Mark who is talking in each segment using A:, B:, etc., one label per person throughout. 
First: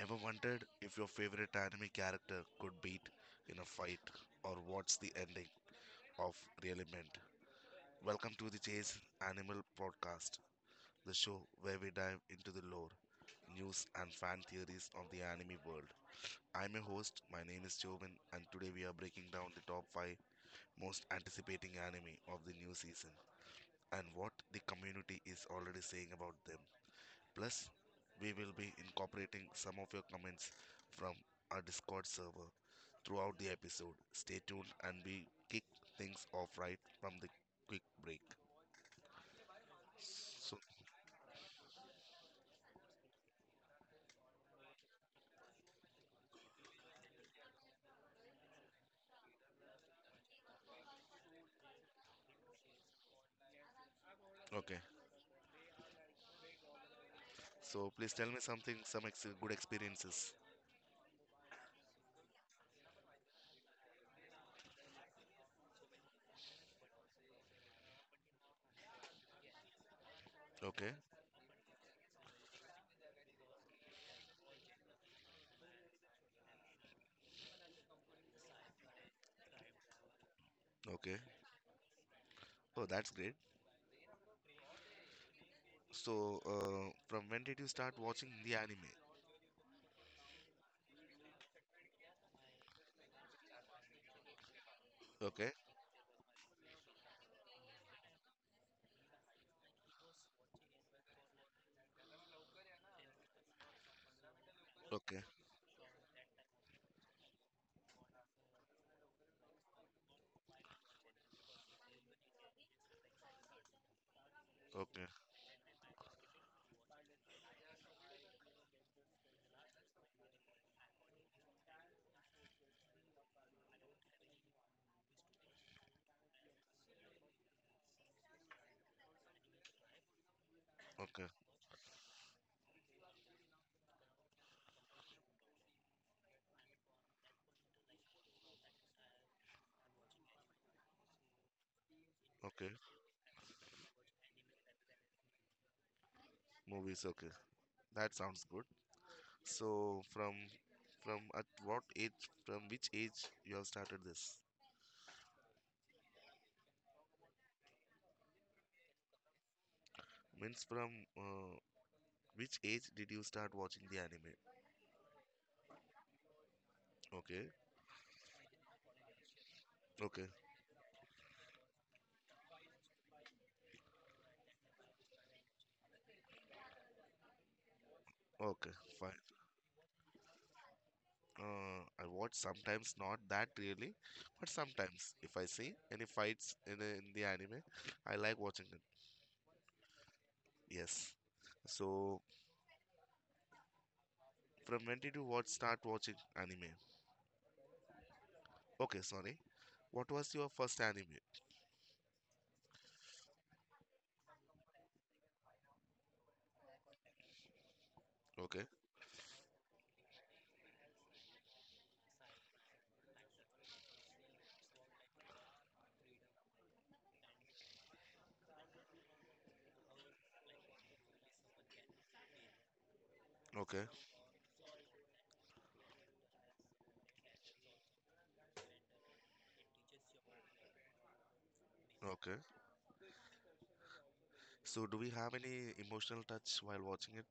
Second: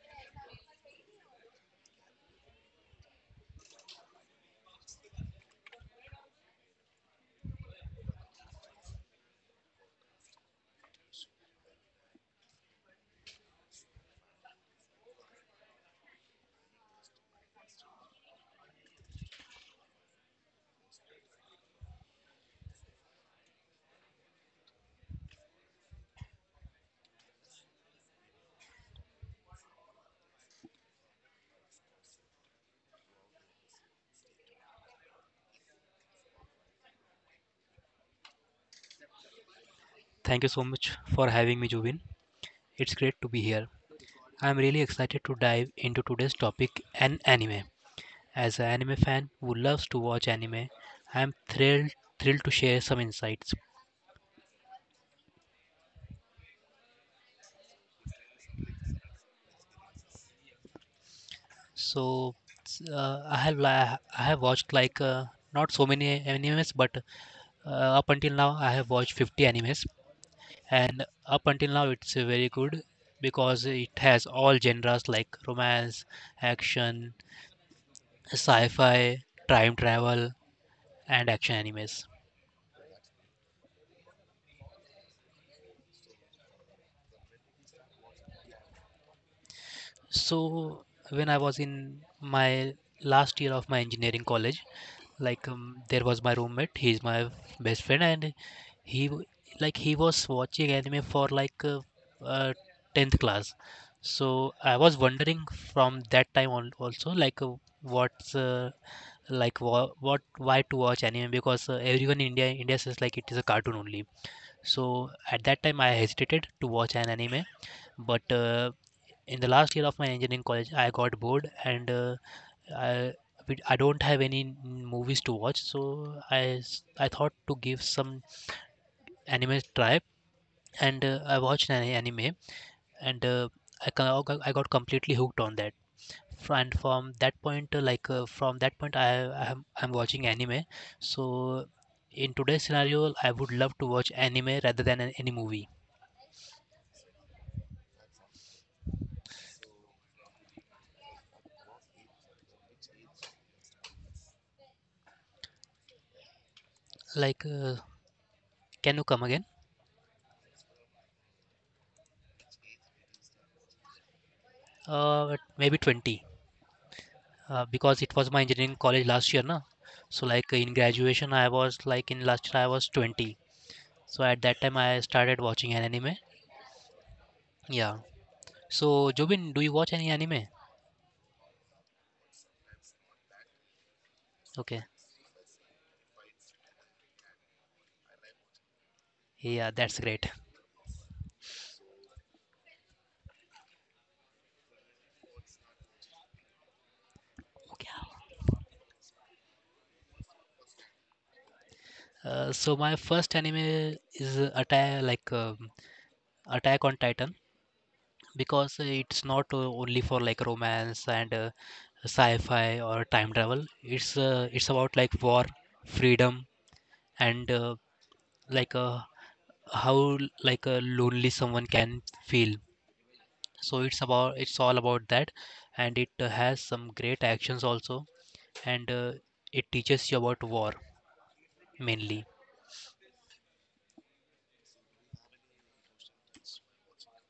A: Ever wondered if your favorite anime character could beat in a fight or what's the ending of really meant? Welcome to the Chase Animal Podcast, the show where we dive into the lore, news, and fan theories of the anime world. I'm your host, my name is Jovan, and today we are breaking down the top 5 most anticipating anime of the new season and what the community is already saying about them. Plus, we will be incorporating some of your comments from our Discord server throughout the episode. Stay tuned and we kick things off right from the quick break.
B: Thank you
A: So,
B: so much for having me, Juvin. It's great to be here. I'm really excited to dive into today's topic and anime. As an anime fan who loves to watch anime, I'm thrilled to share some insights.
A: okay. So, please tell me something, good experiences.
B: So, I have I have watched not so many animes, but up until now I have watched 50 animes,
A: Okay.
B: and up until now it's very good because it has all genres like romance, action, sci-fi, time travel
A: Okay.
B: and action animes.
A: Oh, that's great. So, from when did you start watching the anime?
B: So when I was in my last year of my engineering college,
A: Okay.
B: there was my roommate. He's my best friend, and he w- like he was watching anime for uh, 10th class. So I was
A: Okay.
B: wondering from that time on also what's like what why to watch anime because everyone in India says like it is a cartoon only.
A: Okay.
B: So at that time I hesitated to watch an anime, but in the last year of my engineering college I got bored and i I don't have any movies to watch, so I thought to give some anime try and
A: Okay.
B: I watched an anime and I got completely hooked on that, and from that point from that point I am I'm watching anime. So in today's
A: Okay.
B: scenario I would love to watch anime rather than any movie.
A: Movies. Okay. That sounds good. So, from at what age from which age you have started this
B: like uh, can you come again?
A: means from uh, which age did you start watching the anime?
B: Uh, maybe 20.
A: Okay.
B: Uh, because it was my engineering college last year na. So
A: Okay.
B: like in graduation I was like in last year I was 20. So at that time I started watching an anime. Yeah.
A: Okay.
B: So
A: Fine.
B: Jobin, do you watch any anime?
A: I watch sometimes, not that really, but
B: Okay.
A: sometimes if I see any fights in, in the anime I like watching it.
B: Yeah, that's great.
A: Yes. So from when did you watch start watching anime?
B: Okay.
A: Okay, sorry, what was your first anime?
B: So my first anime is attack Attack on Titan,
A: Okay.
B: because it's not only for like romance and sci-fi or time travel. It's it's about like war, freedom, and like uh, how like a lonely someone can feel. So
A: Okay.
B: it's about, it's all about that. And it has some great actions also, and it teaches you about war, mainly.
A: Okay. So do we have any emotional touch while watching it?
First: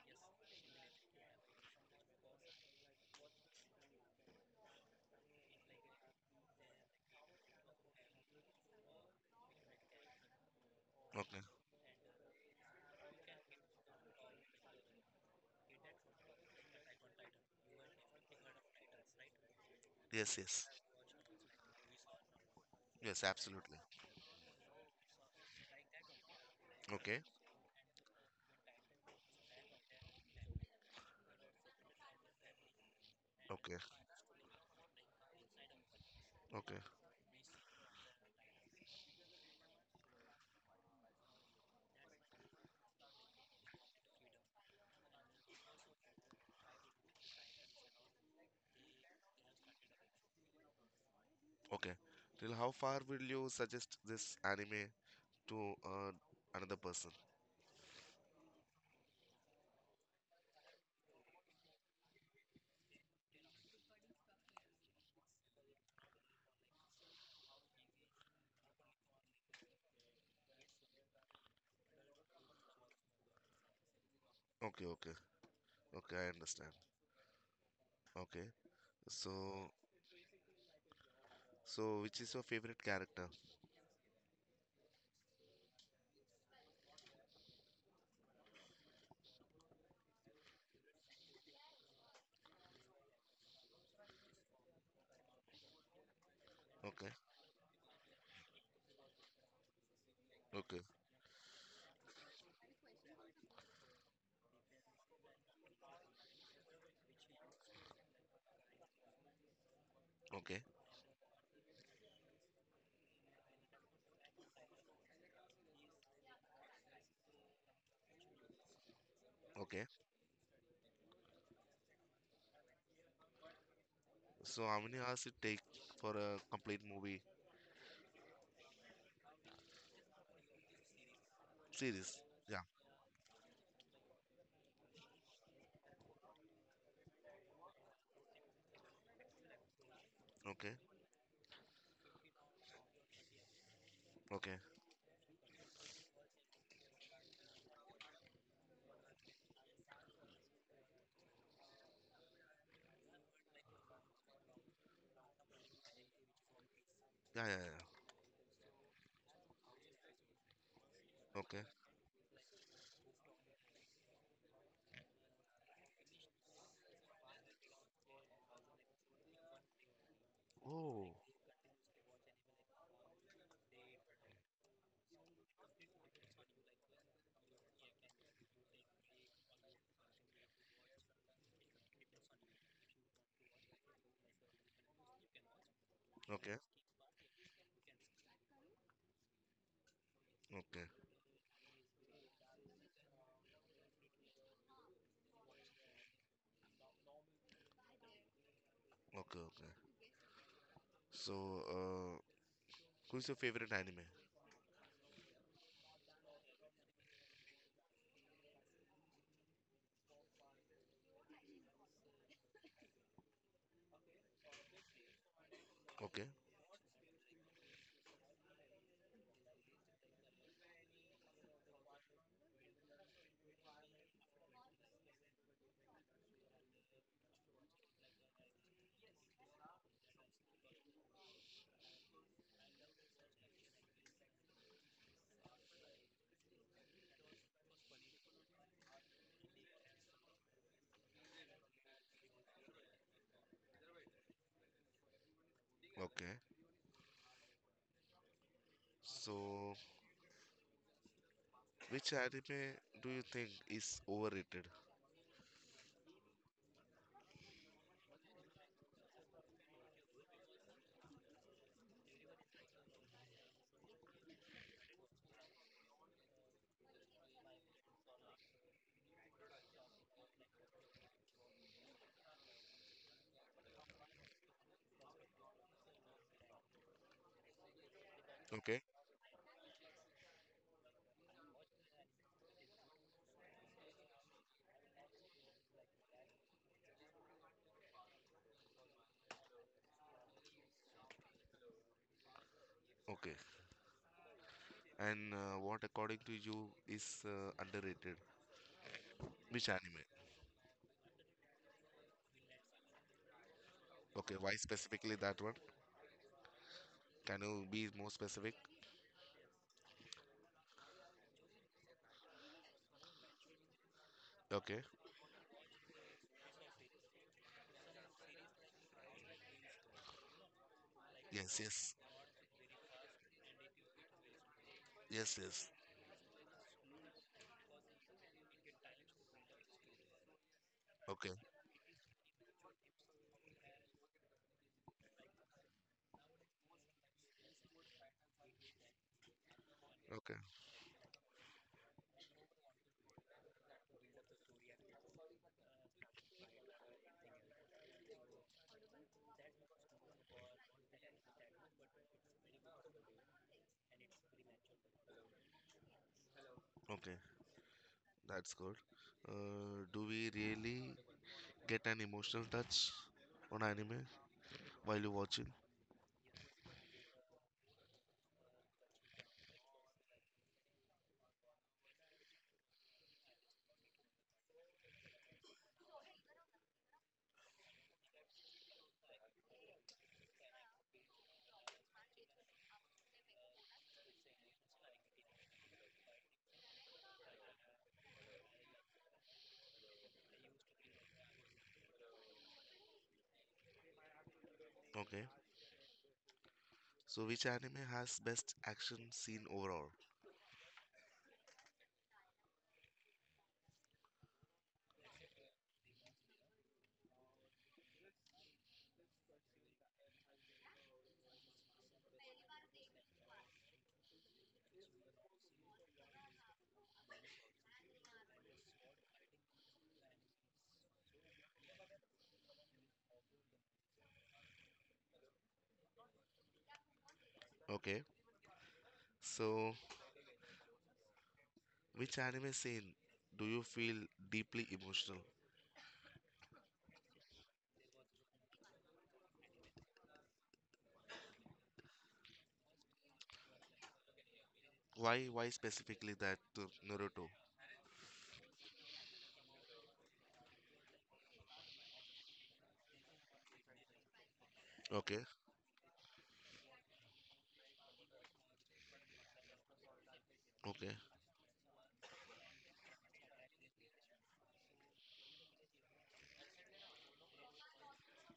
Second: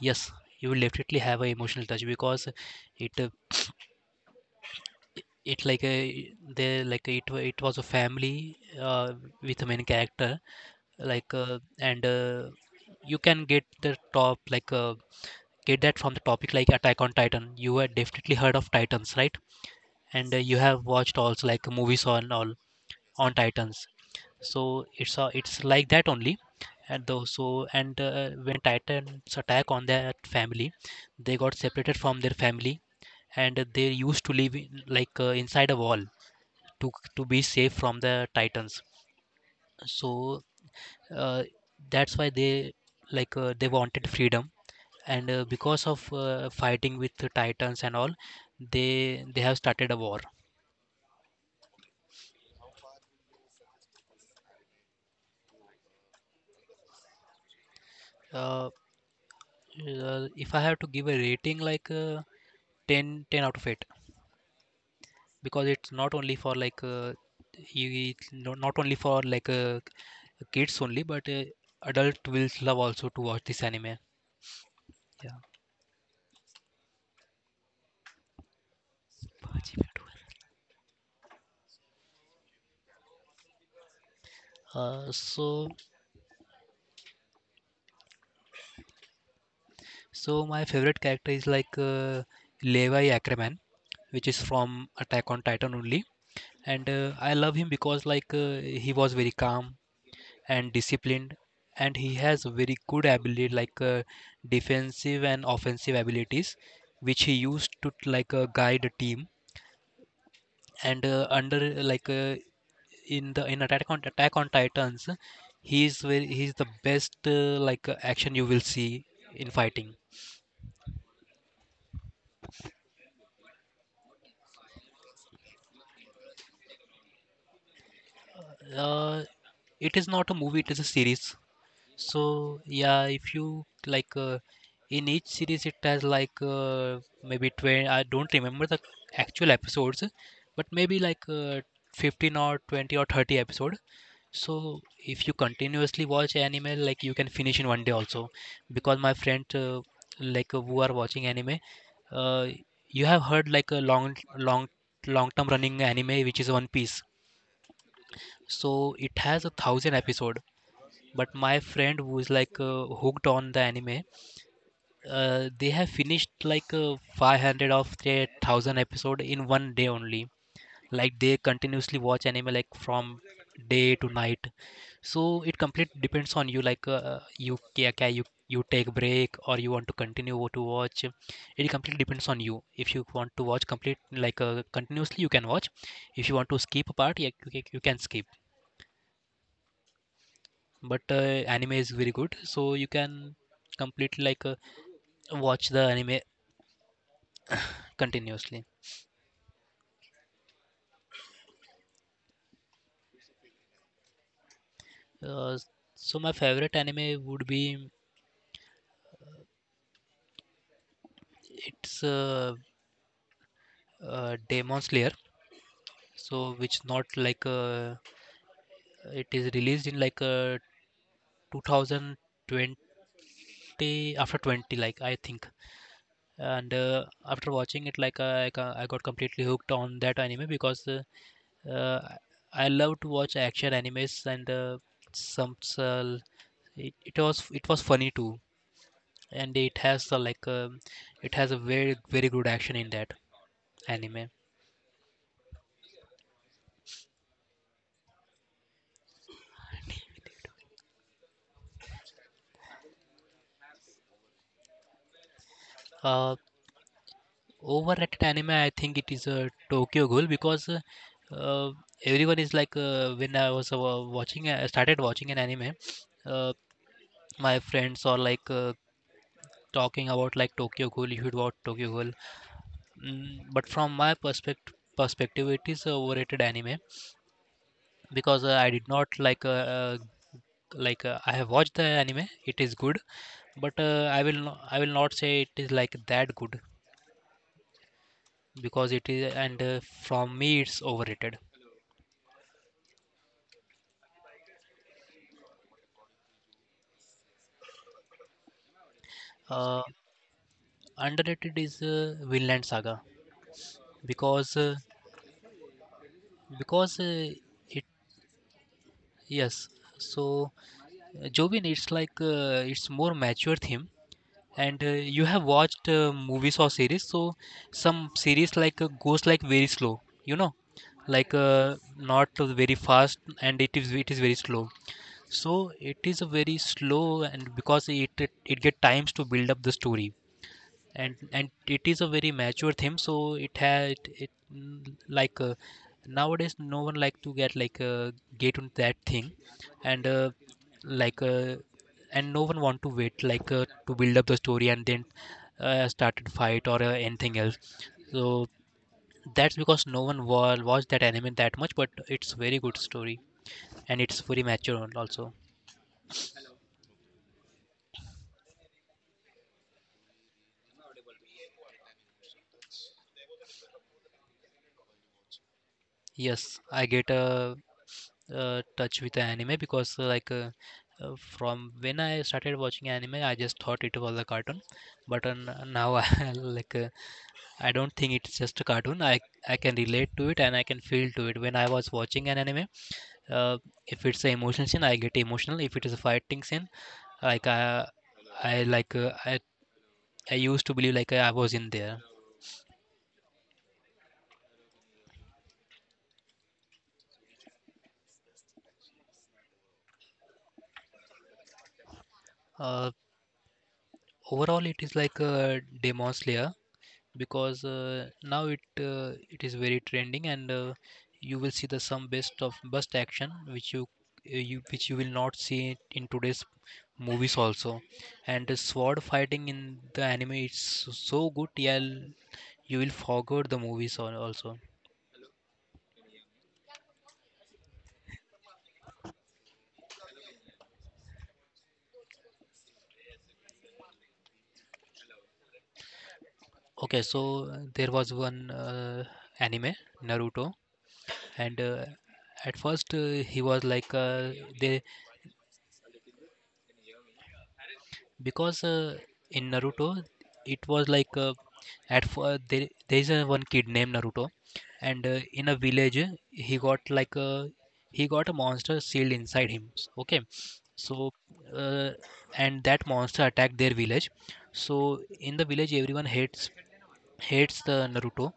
B: Yes, you will definitely have an emotional touch because it uh, it like a, they like it it was a family with a main character, like
A: Okay.
B: and you can get the top get that from the topic. Like Attack on Titan, you had definitely heard of Titans, right? And
A: Yes,
B: you
A: yes.
B: have watched also like movies on all,
A: Yes,
B: on
A: absolutely.
B: Titans. So it's like that only. And
A: Okay,
B: though so, and when Titans attack on that family, they got separated from their family and
A: okay,
B: they used to live in, inside a wall
A: okay,
B: to be safe from the Titans. So uh, that's why they, they wanted freedom, and because of fighting with the Titans and all, they have started a war.
A: okay. Till how far will you suggest this anime to another person?
B: Uh, if I have to give a rating, 10, ten out of 8, because it's not only for not only for kids only, but adult will love also to watch this anime.
A: Okay, okay,
B: Yeah.
A: okay, I understand. Okay, so, so which is your favorite character?
B: Uh, so so my favorite character is Levi Ackerman, which is from Attack on Titan only, and
A: Okay,
B: I love him because he was very calm and
A: okay,
B: disciplined, and he has very good ability defensive and offensive abilities which he used to guide a team,
A: okay,
B: and under like in the in attack on Attack on Titans, he is very, he's the best action you will see in
A: okay.
B: fighting.
A: So, how many hours it take for a complete movie
B: Uh, it is not a movie, it is a series.
A: series?
B: So
A: Yeah,
B: yeah, if you in each series it has maybe 20, I don't remember the actual episodes, but
A: okay,
B: maybe 15 or 20 or 30 episode. So
A: okay,
B: if you continuously watch anime, like you can finish in 1 day also, because my friend who are watching anime, uh, you have heard like a long, long term running anime, which is One Piece.
A: yeah, yeah, yeah,
B: So it has a thousand episode, but my
A: okay.
B: friend, who's hooked on the anime, they have finished 500 of their 1000 episode in 1 day only.
A: Oh,
B: Like they continuously watch anime like from day to night. So it completely depends on you, you you you take break or you want to continue to watch. It completely depends on you. If you want to watch complete continuously, you can watch. If you want
A: okay,
B: to skip a part, yeah, you you can skip.
A: okay,
B: But anime is very good, so you can completely watch the anime continuously.
A: okay, okay. So, uh, who's your favorite anime?
B: Uh, so my favorite anime would be, it's Demon Slayer.
A: Okay.
B: So which Not it is released in 2020, after 20 like I think. And after watching it, I got completely hooked on that anime because uh, I love to watch action animes and some s- uh, it was funny too, and it has a, it has a very good action in that anime.
A: Okay. So, which anime do you think is overrated?
B: uh Overrated anime, I think it is a tokyo Ghoul, because uh, everyone is when I was watching, I started watching an anime, uh, my friends are talking about like Tokyo Ghoul, you should watch Tokyo Ghoul. Mm, but from my perspective it is a overrated anime because I
A: Okay.
B: did not uh, I have watched the anime. It is good, but I will no, I will not say it is like that good, because it is. And from me it's overrated.
A: Okay. And what, according to you, is underrated? Which
B: Uh,
A: anime?
B: underrated is Vinland Saga,
A: Okay. Why
B: because uh,
A: specifically that one?
B: because
A: Can you
B: it
A: be more specific?
B: yes. So Jovin, it's it's more mature theme.
A: Okay.
B: And you have watched movies or series, so some series goes like very slow, you know,
A: Yes. Yes.
B: not very fast, and it is very slow.
A: Yes. Yes.
B: So it is a very slow, and because it get times to build up the story, and
A: Okay.
B: and it is a very mature theme. So it had it mm, nowadays no one like to get get on that thing. And
A: Okay.
B: like uh, and no one want to wait to build up the story, and then started fight or anything else. So that's because no one wa watched that anime that much, but it's very good story and it's very mature also.
A: Okay. That's good. Do we really get an emotional touch on anime while you're watching?
B: Yes, I get a, touch with the anime because from when I started watching anime, I just thought it was a cartoon, but now I I don't think it's just a cartoon. I can relate to it and I can feel to it. When I was watching an anime, uh, if it's an emotional scene, I get emotional. If it is a fighting scene, like I I like uh, I I used to believe like I was in there.
A: Okay. So, which anime has best action scene overall?
B: Uh, overall, it is like a Demon Slayer, because now it is very trending, and you will see the some best of best action which you which you will not see in today's movies also. And the sword fighting in the anime, it's so good. Yeah, you will forget the movies also.
A: Okay. So, which anime scene do you feel deeply emotional?
B: Okay, so there was one anime Naruto, and at first he was like they
A: Why specifically that Naruto?
B: because in Naruto it was there there is a one kid named Naruto, and
A: Okay,
B: in a village he got like a, he got a monster sealed inside him okay.
A: okay,
B: So uh, and that monster attacked their village. So in the village everyone hates the Naruto,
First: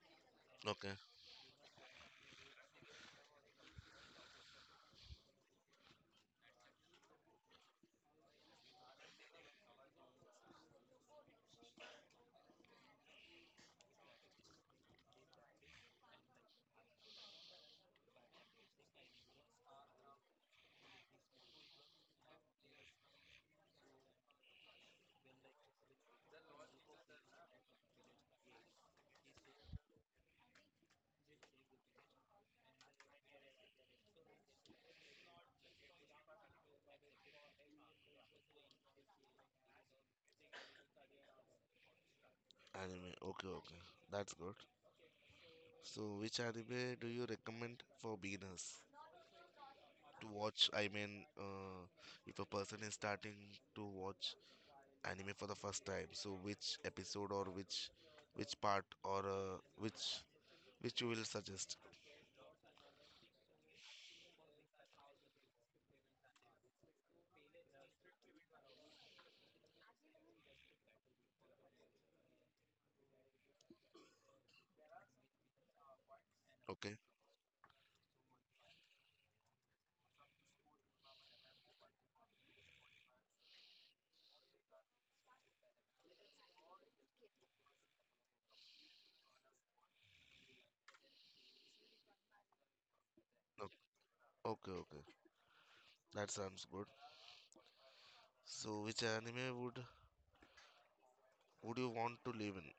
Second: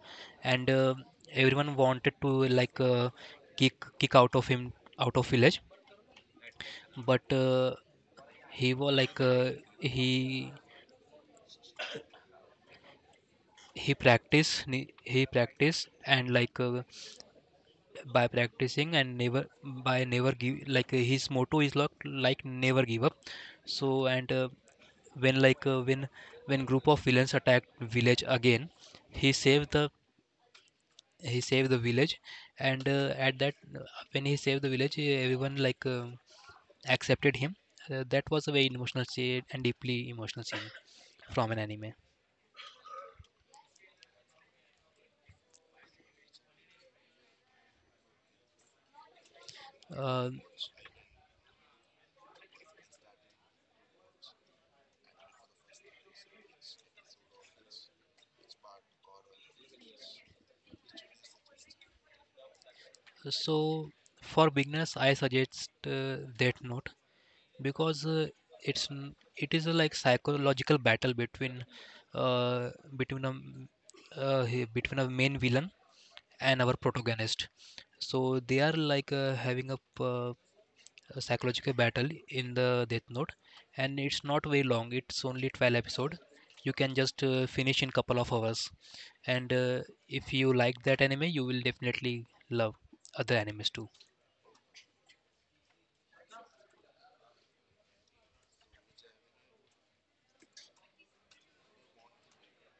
B: and
A: okay.
B: everyone wanted to like uh, kick out of him, out of village. But he was he he he practice, and by practicing and never, by never give his motto is like never give up. So and when group of villains attacked village again, he saved the, he saved the village. And at that, when he saved the village, eh, everyone accepted him. Uh, that was a very emotional scene and deeply emotional scene from an anime.
A: Anime. Okay, okay. That's good. So which anime do you recommend for beginners to
B: uh,
A: watch? I mean, if a person is starting to watch anime for the first time, so which episode or which part or which you will suggest?
B: so for beginners, I suggest that note, because it is a like psychological battle between uh, between a m- between a main villain and our
A: Okay.
B: protagonist. So they are having a psychological battle in the Death Note, and it's not very long, it's only 12 episode. You can just finish in couple of hours. And If you like that anime, you will definitely love other
A: o-
B: animes too.
A: Okay, okay. That sounds good. So, which anime would you want to live in?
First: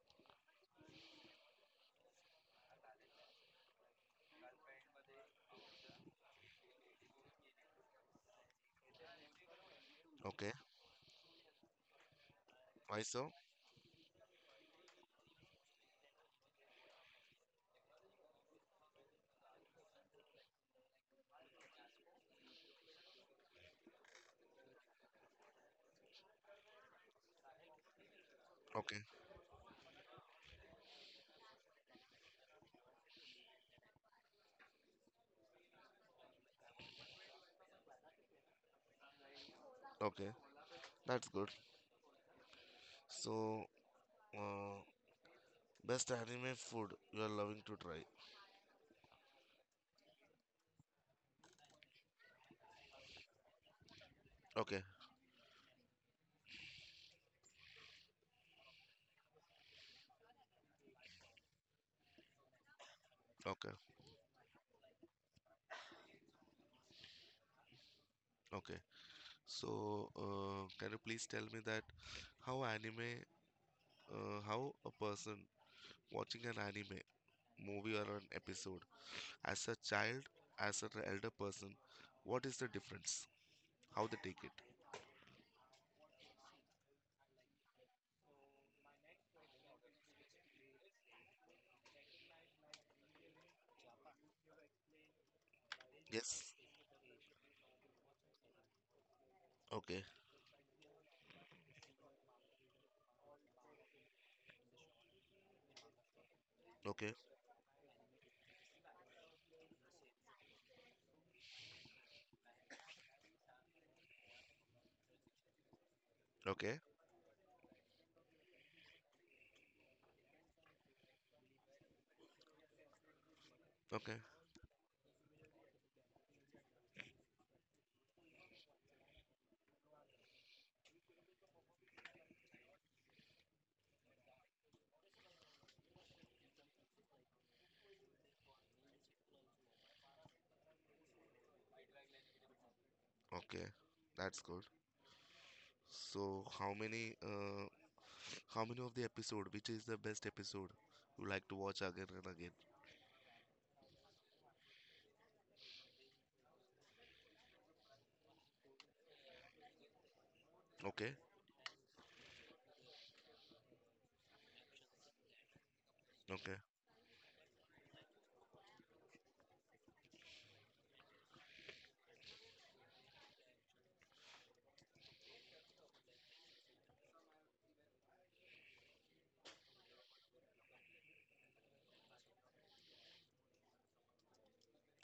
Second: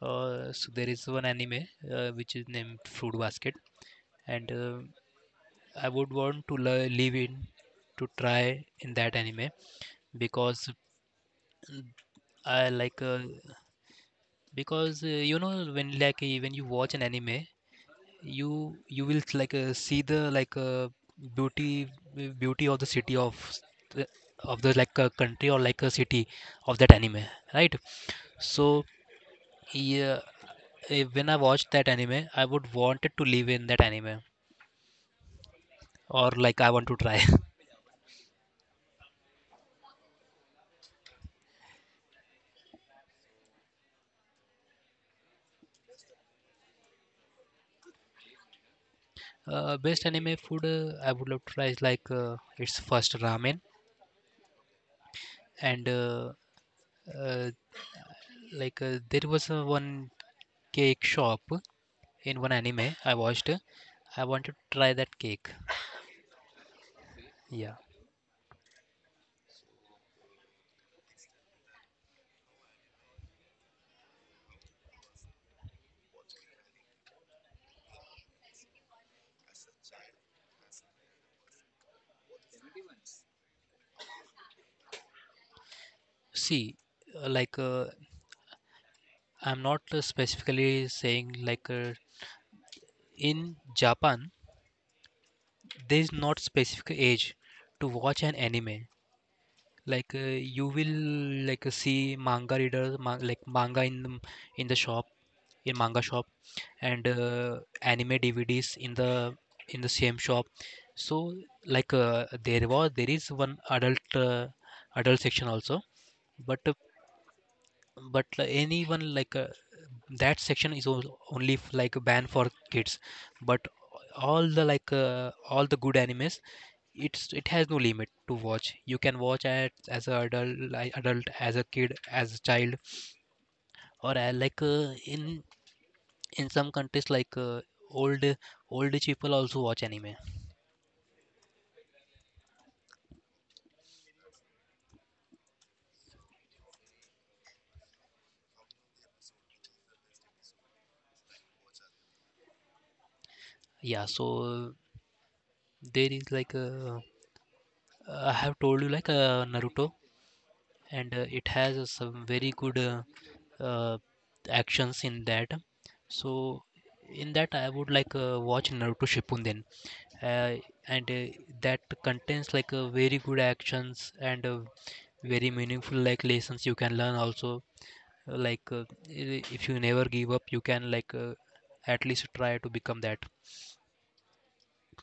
B: So there is one anime which is named Fruit Basket, and I would want to live in, to try in that anime
A: Okay,
B: because I like
A: why so?
B: because you know when like when you watch an anime, you will see the beauty beauty of the city of the- of the like a country or like a city of that anime, right? So
A: Okay,
B: yeah, when I watched that anime, I would wanted to live in that anime, or like I want to try.
A: okay, that's good. So, uh, best anime food you are loving to try.
B: Best anime food I would love to try is it's first ramen.
A: Okay,
B: And uh, like There was a one cake shop in one anime I watched.
A: okay,
B: I wanted to try that cake. Yeah.
A: okay. So, can you please tell me that how anime, how a person watching an anime movie or an episode as a child, as an elder person, what is the difference? How they take it?
B: See, uh, like uh, I'm not specifically saying in Japan there is not
A: Yes.
B: specific age to watch an anime.
A: Okay.
B: Like uh, you will see manga readers, ma like manga in in the shop, in manga shop, and
A: Okay.
B: anime DVDs in the same shop. So there is one adult uh, adult section also, but uh,
A: Okay.
B: but anyone that section is only like banned for kids, but
A: Okay.
B: all the all the good animes, it has no limit to watch. You can watch it as a adult, like adult, as a kid, as a child, or in some countries old old people also watch anime.
A: Okay. That's good. So how many of the episode? Which is the best episode you like to watch again and again?
B: Yeah, so there is I have told you Naruto,
A: Okay,
B: and it has some very good uh, actions in that. So
A: okay,
B: in that I would watch Naruto Shippuden, uh, and that contains very good actions and very meaningful like lessons you can learn also. I- if you never give up, you can at least try to become that.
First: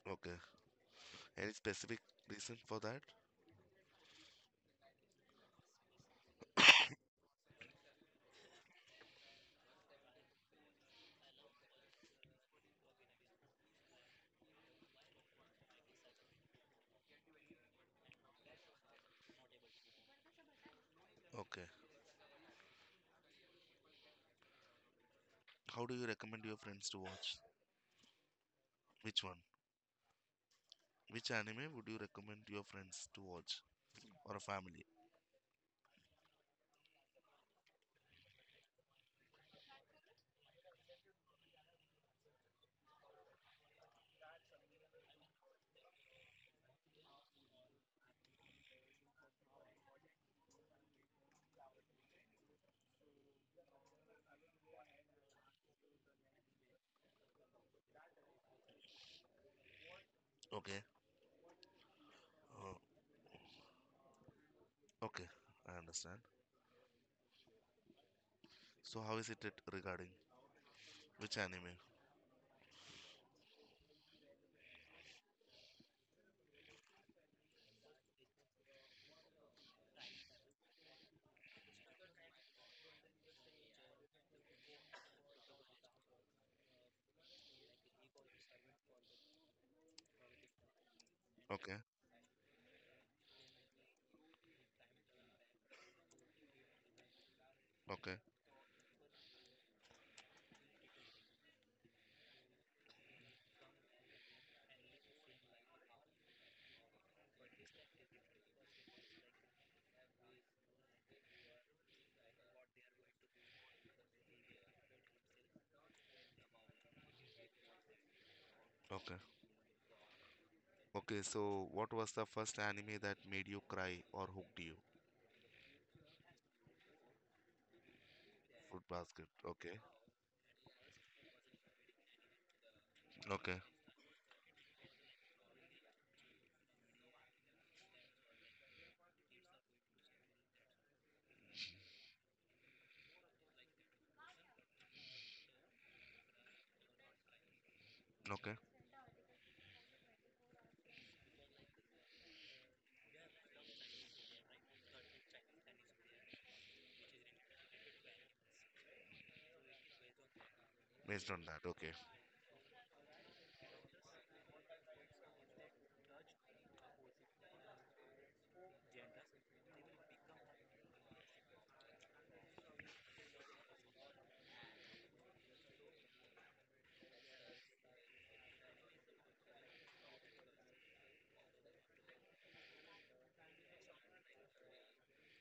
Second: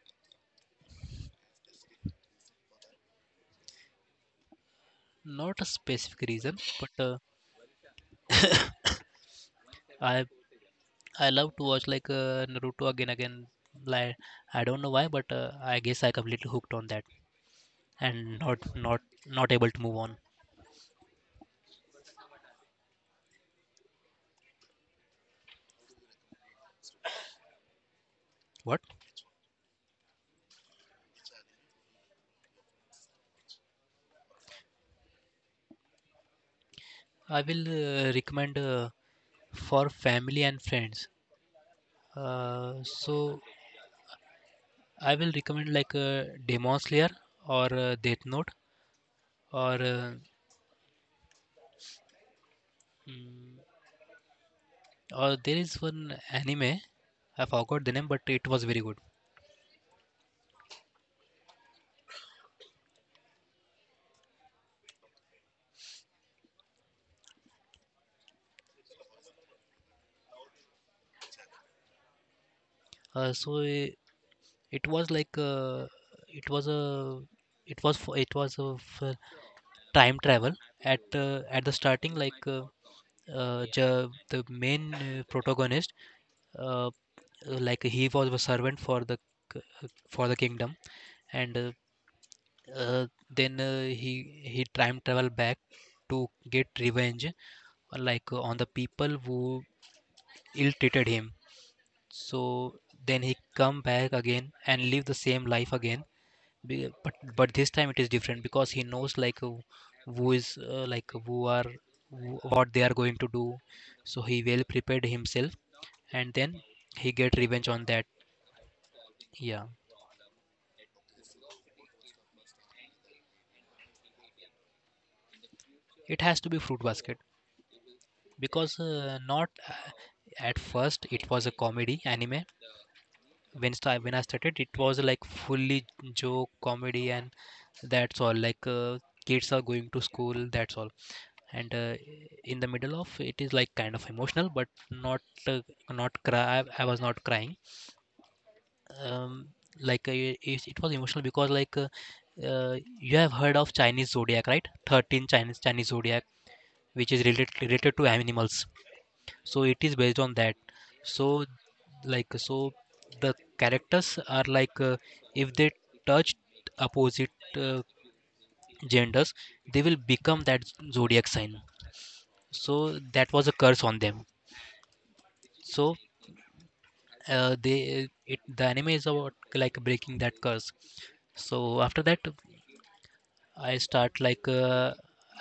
A: okay. Any specific reason for that?
B: Not a specific reason, but i I love to watch Naruto again again. Like, I don't know why, but I guess I completely hooked on that and not able to move on.
A: Okay. How do you recommend your friends to watch?
B: What?
A: Which one? Which anime would you recommend your friends to watch or a family?
B: I will recommend for family and friends. So I will recommend Demon Slayer, or Death Note, or mm, or there is one anime I forgot the name, but it was very good.
A: Okay. Uh, okay. I understand. So how is it regarding which anime?
B: Uh, so i- it was it was a it was for, it was of time travel. At the starting the main protagonist, uh, like he was a servant for the k- for the kingdom, and
A: Okay.
B: uh, then he time travel back to get revenge,
A: Okay.
B: on the people who ill treated him. So then he come back again and live the same life again. But this time it is different because he knows who is like who are who, what they are going to do. So he well prepared himself, and then he get revenge on that.
A: Okay.
B: Yeah.
A: Okay. So what was the first anime that made you cry or hooked you?
B: It has to be Fruit Basket because
A: Fruit basket.
B: not
A: Okay.
B: at first it was a comedy anime.
A: Okay.
B: When I started, it was like fully joke comedy, and that's all. Kids are going to school, that's all. And In the middle of it is like kind of emotional, but not uh, not cry. I was not crying.
A: Okay,
B: um, like uh, it, it was emotional because you have heard of Chinese zodiac, right? 13 Chinese Chinese zodiac, which is related to animals. So it is based on that.
A: based on
B: so
A: that. Okay,
B: so the characters are if they touch opposite uh, genders, they will become that zodiac sign. So that was a curse on them. So they it, the anime is about like breaking that curse. So after that, I start like uh,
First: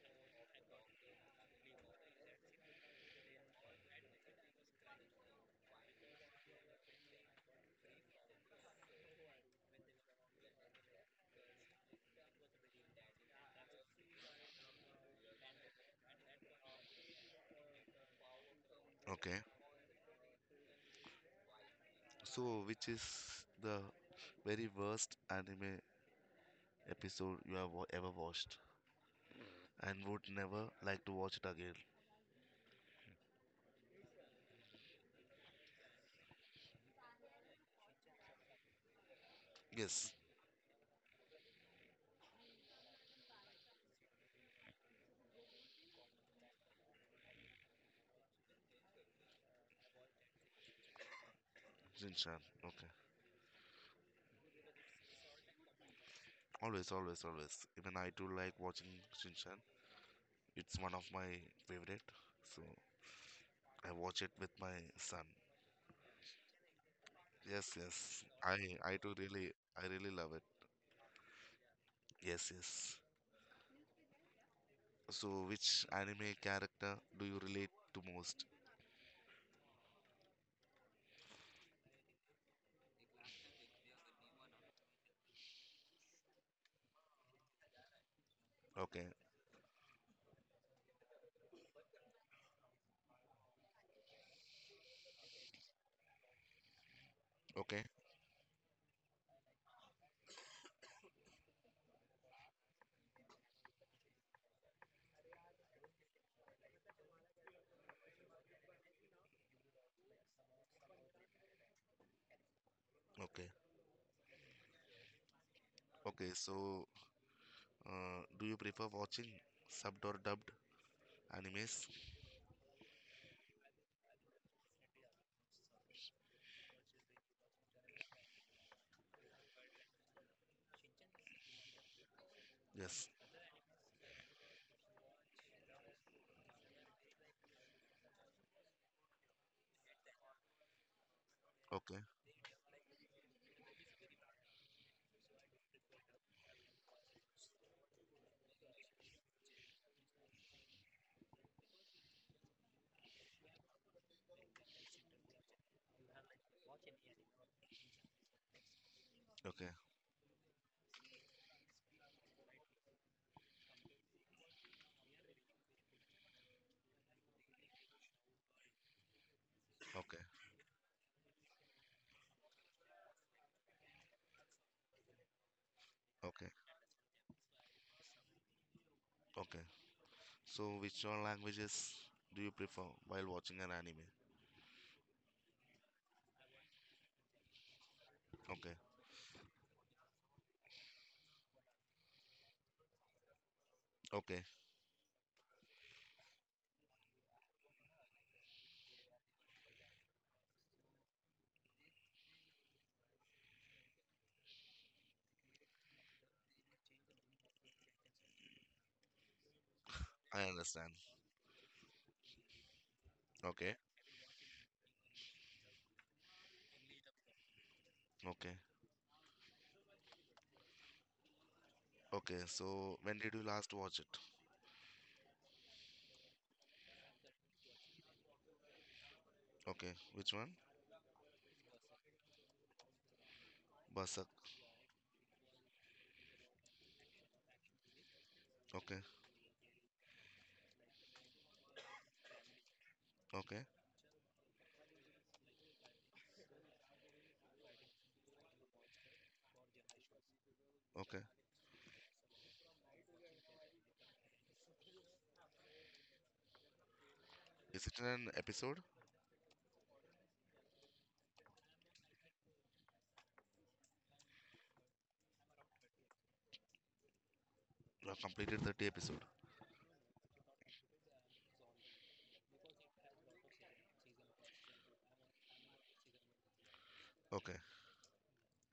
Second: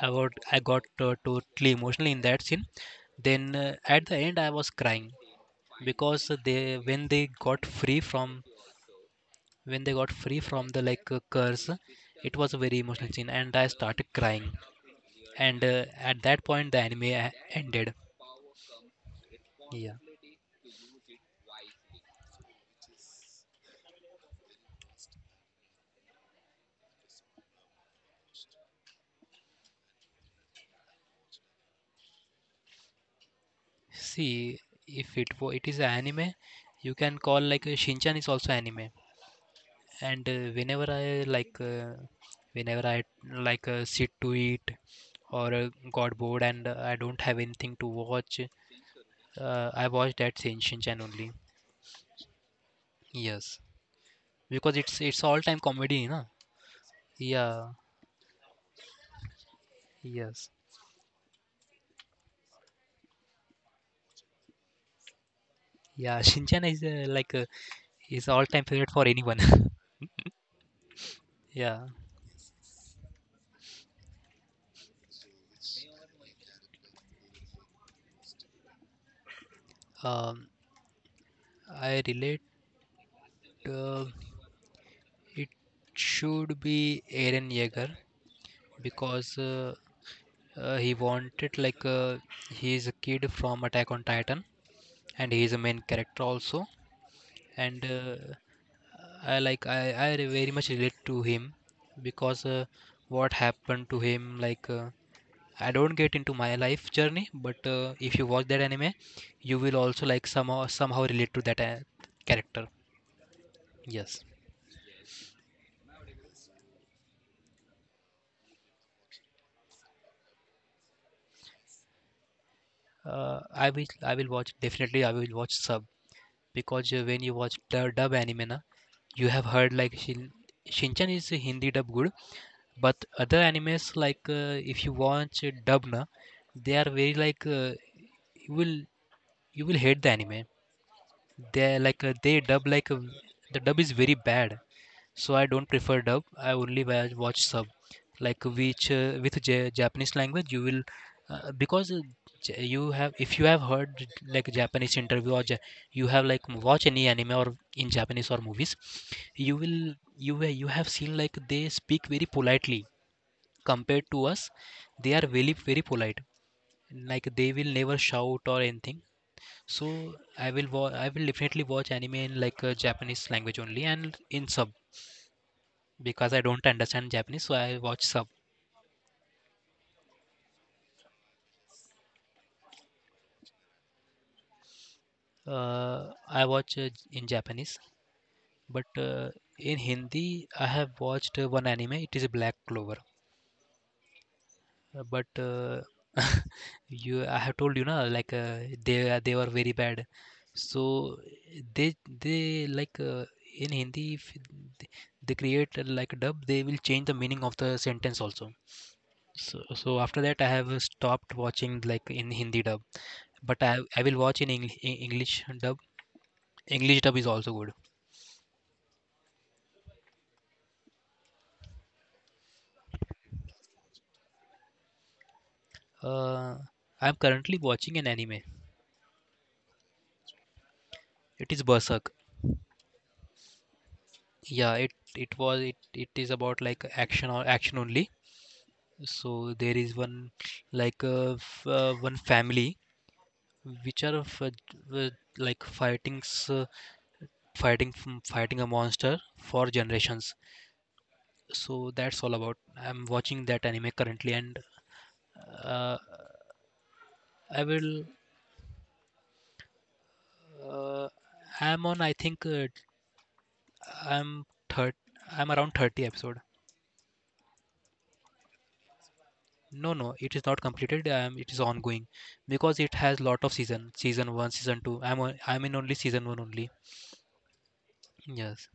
B: i got I got totally emotional in that scene. Then at the end I was crying, because they, when they got free from the curse, it was a very emotional scene and I started crying. And At that point, the anime ended.
A: okay.
B: Yeah.
A: So, which is the very worst anime episode you have ever watched and would never like to watch it again?
B: See, if it wa- it is an anime, you can call Shinchan is also anime.
A: Yes,
B: And Whenever I like uh, whenever i sit to eat, or got bored and I don't have anything to watch, I watch that Shinchan only.
A: Shinchan. Okay,
B: Yes, because it's all time comedy na.
A: always, always, always.
B: Yeah.
A: Even I too like watching Shinchan.
B: Yes.
A: It's one of my favorite. So I watch it with my son.
B: Yeah, Shinchan is
A: Yes, yes.
B: is all time favorite
A: I
B: for
A: too
B: anyone.
A: really I really love it.
B: Yeah.
A: Yes, yes. So, which anime character do you relate to most?
B: um, I relate. Uh, it should be Aaron Yeager
A: Okay,
B: because he wanted he is a kid from Attack on Titan, and he is a main character also. And
A: okay.
B: I like very much relate to him because what happened to him, like. I don't get into my life journey, but if you watch that anime, you will also like somehow relate to that character.
A: Okay.
B: Yes.
A: Okay, so do you prefer watching subbed or dubbed animes?
B: I will watch definitely. I will watch sub because when you watch the dub anime, na, you have heard like Shinchan is Hindi dub good, but
A: Yes.
B: other animes if you watch dub na, they are very you will you will hate the anime. They are
A: Okay.
B: they dub the dub is very bad. So I don't prefer dub. I only watch sub, like which with Japanese language you will, uh, because uh, you have, if you have heard like Japanese interview, or you have like watch any anime or in Japanese or movies, you
A: Okay.
B: will you have seen like they speak very politely compared to us. They are very very polite. Like they will never shout or anything. So
A: Okay.
B: I will I will definitely watch anime in Japanese language only, and in sub, because I
A: Okay.
B: don't understand Japanese, so I watch sub.
A: Okay. So which all languages do you prefer while watching an anime?
B: I watch in Japanese,
A: Okay.
B: but in Hindi, I have watched one anime. It is Black Clover.
A: Okay.
B: But I have told you now, they are- they were very bad. So they they like uh, in Hindi, if th- they create like a dub, they will change the meaning of the sentence also. So, so after that,
A: I
B: I have
A: understand.
B: stopped watching like in Hindi dub, but
A: Okay.
B: I will watch in in English dub. English dub is also good.
A: Okay. Okay. So when did you last watch it?
B: Uh, I'm currently watching an anime.
A: Okay. Which one?
B: It is Berserk.
A: Berserk.
B: Yeah, it was it it is about like action or action only.
A: Okay.
B: So there is one one family,
A: Okay.
B: which are f- uh, like fighting s- fighting from fighting a monster for generations.
A: Okay.
B: So that's all about. I'm watching that anime currently, and uh, I
A: Is it
B: will.
A: an episode?
B: Uh, I'm on, I think I'm third. I'm around 30 episode.
A: You have completed 30 episode.
B: No, no, it is not completed. It is ongoing because it has lot of season, season one, season two. I'm in only season one only.
A: Okay.
B: Yes.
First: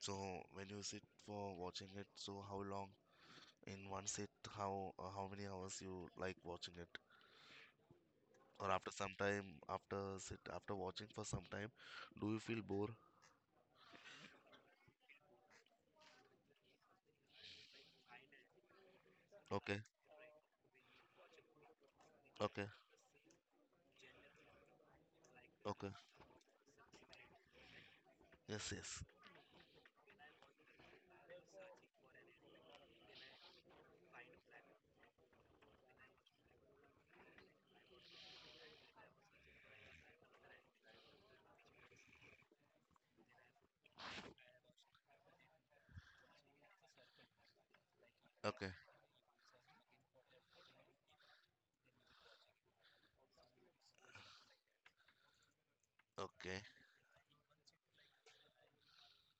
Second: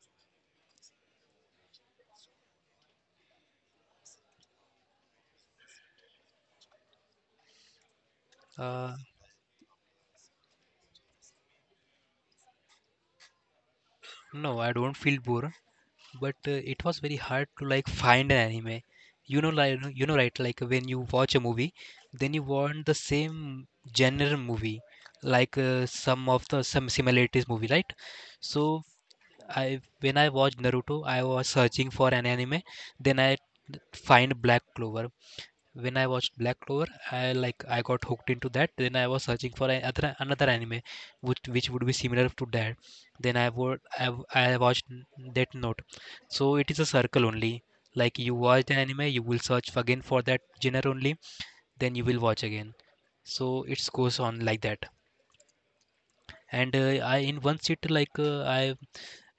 A: So when you sit for watching it, so how long in one sit how many hours you like watching it or after
B: Uh,
A: some time after sit after watching for some time do you feel bored?
B: no, I don't feel bored, but it was very hard to like find an anime. You know, like
A: Okay,
B: you know, right? Like when you watch a movie, then you
A: okay,
B: want the same genre movie,
A: okay,
B: some of the some similarities movie, right?
A: yes,
B: So
A: yes,
B: I when I watched Naruto, I was searching for an anime. Then I find Black Clover. When I watched Black Clover, I got hooked into that. Then I was searching for another anime, which would be similar to that. Then I would I, w- I watched Death Note. So it is a circle only. Like you
A: okay,
B: watch an anime, you will search again for that genre only. Then you will watch again. So it goes on like that.
A: okay,
B: And I in one sit like I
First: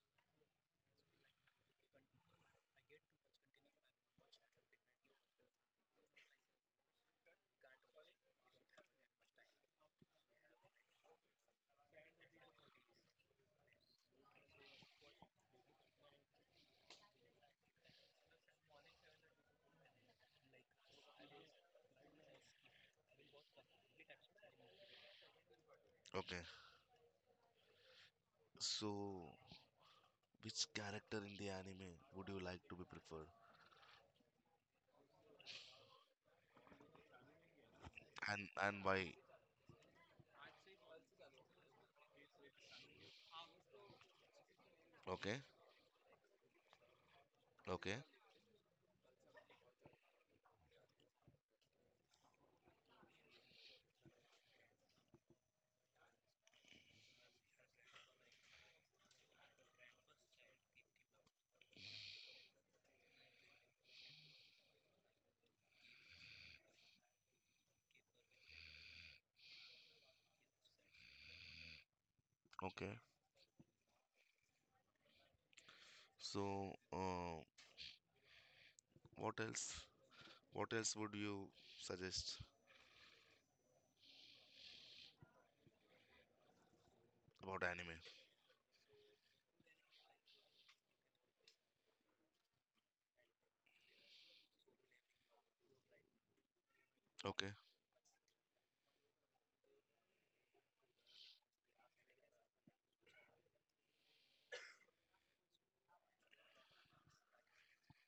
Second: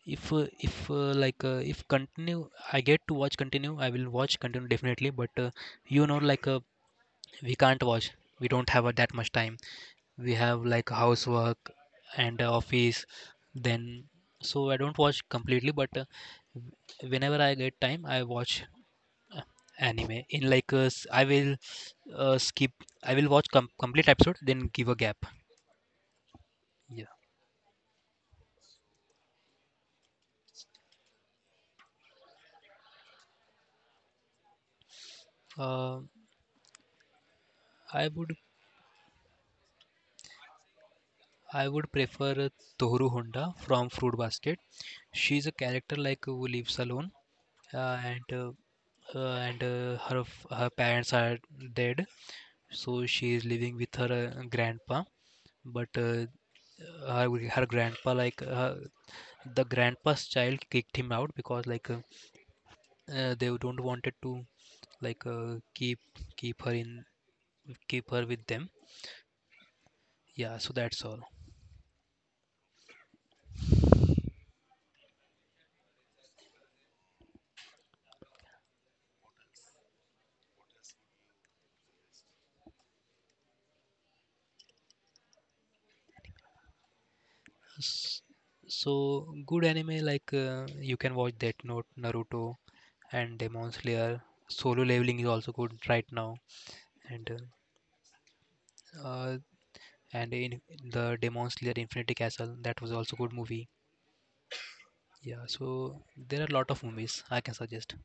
B: if continue I get to watch continue, I will watch continue definitely. But you know we can't watch, we don't have that much time. We have like housework, and office, then. So I don't watch completely, but whenever I get time I watch, uh, anime in I will skip. I will watch complete episode, then give a gap.
A: okay.
B: Yeah.
A: So which character in the anime would you like to be preferred,
B: uh, i would
A: and why?
B: I would prefer Tohru Honda from Fruit Basket.
A: Okay,
B: She's a character like who lives alone, uh,
A: okay,
B: and uh, and her her parents are dead, so she is living with her grandpa, but her grandpa the grandpa's child kicked him out because they don't wanted to like uh, keep keep her in keep her with them. Yeah, so that's all.
A: okay. So, uh, what else what else would you suggest about anime?
B: S- so good anime you can watch that note Naruto, and Demon Slayer. Solo Leveling is also good right now. And uh,
A: Okay,
B: uh, and in The Demon Slayer Infinity Castle, that was also good movie. Yeah, so there are a lot of movies I can suggest.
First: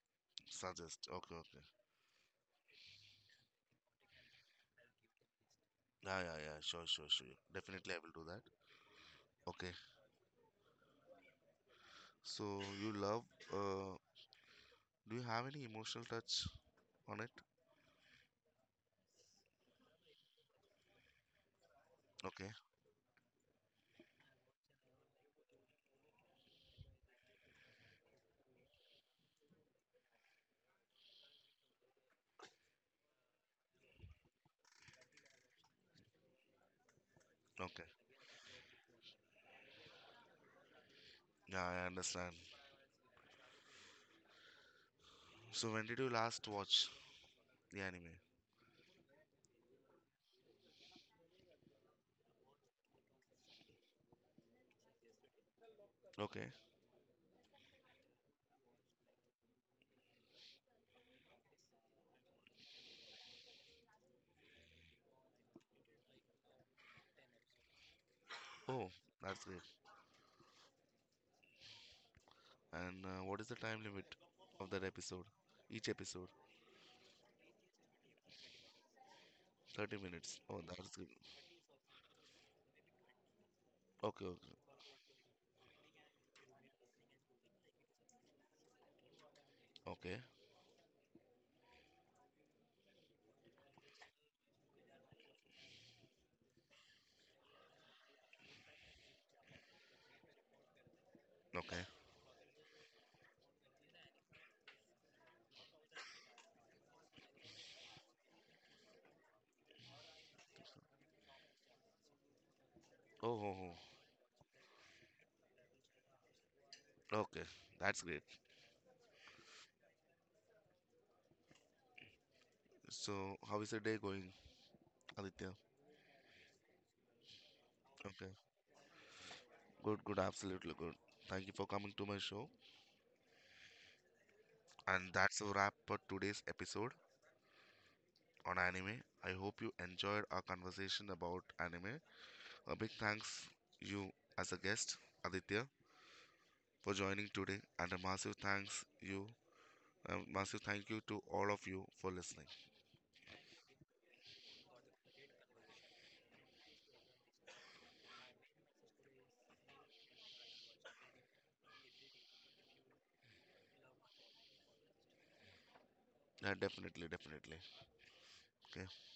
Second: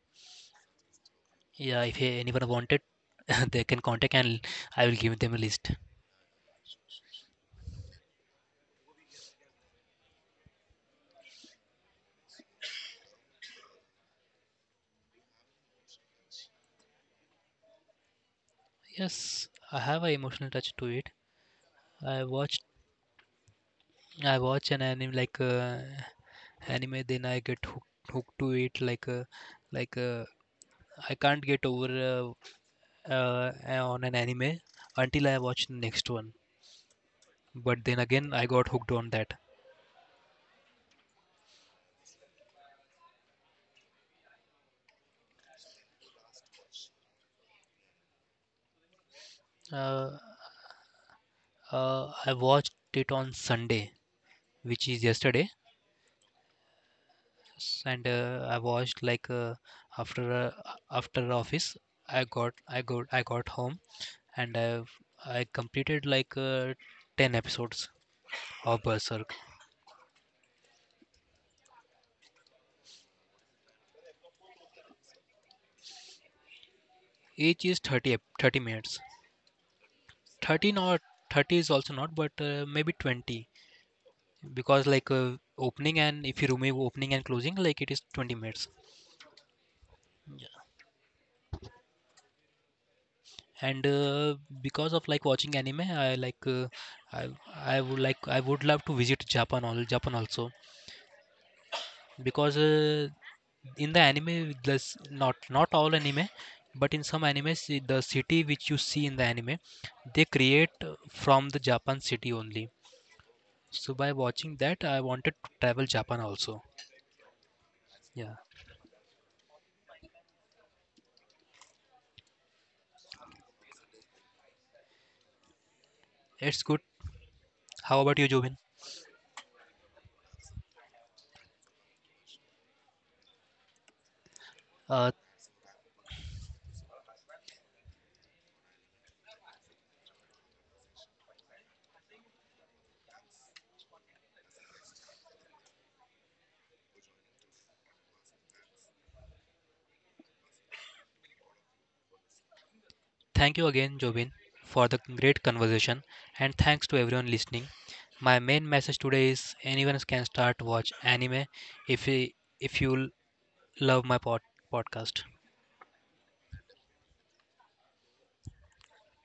A: suggest, okay, okay.
B: Yeah, if anyone wanted, they can contact, and I will give them a list.
A: Yeah, yeah, yeah, sure, sure, sure, definitely I will do that. Okay, so you love, uh, do you have any emotional touch on it?
B: Yes, I have an emotional touch to it. I
A: Okay,
B: watched, I watch an anime then I get hooked, hooked to it. Like, like uh, I can't get over uh, uh, on an anime until I watch the next one. But
A: okay.
B: then again, I got hooked on that.
A: Yeah, I understand. So when did you last watch the anime?
B: Uh, I watched it on Sunday, which is yesterday,
A: Okay.
B: and I watched after uh, after office, I got home, and I completed 10 episodes of
A: Oh,
B: Berserk.
A: that's great. And what is the time limit of that episode? Each episode,
B: Each is 30 minutes.
A: 30 minutes. Oh,
B: 30
A: that's
B: not,
A: good.
B: 30 is also not, but maybe 20,
A: Okay, okay,
B: because opening, and if you remove opening and closing, like it is 20 minutes.
A: okay,
B: And because of like watching anime, I I would like, I would love to visit Japan, all Japan also,
A: okay.
B: because in the anime, there's not all anime, but in some animes the city which you see in the anime, they create from the Japan city only.
A: Oh, oh,
B: So by watching that, I wanted to travel Japan also.
A: oh, okay. That's great.
B: Yeah.
A: So how is the day going, Aditya?
B: It's good. How about you,
A: Okay.
B: Jobin?
A: Good, good, absolutely good. Thank you for coming to my show.
B: uh,
A: And that's a wrap for today's episode on anime. I hope you enjoyed our conversation about anime. A big thanks you as a guest, Aditya, for joining today, and a massive thanks you, a massive thank you to all of you for listening.
B: Thank you again, Jobin, for the great conversation, and thanks to everyone listening. My main message today is anyone can start watch anime. if you if you love my podcast
A: Yeah, definitely, definitely. Okay.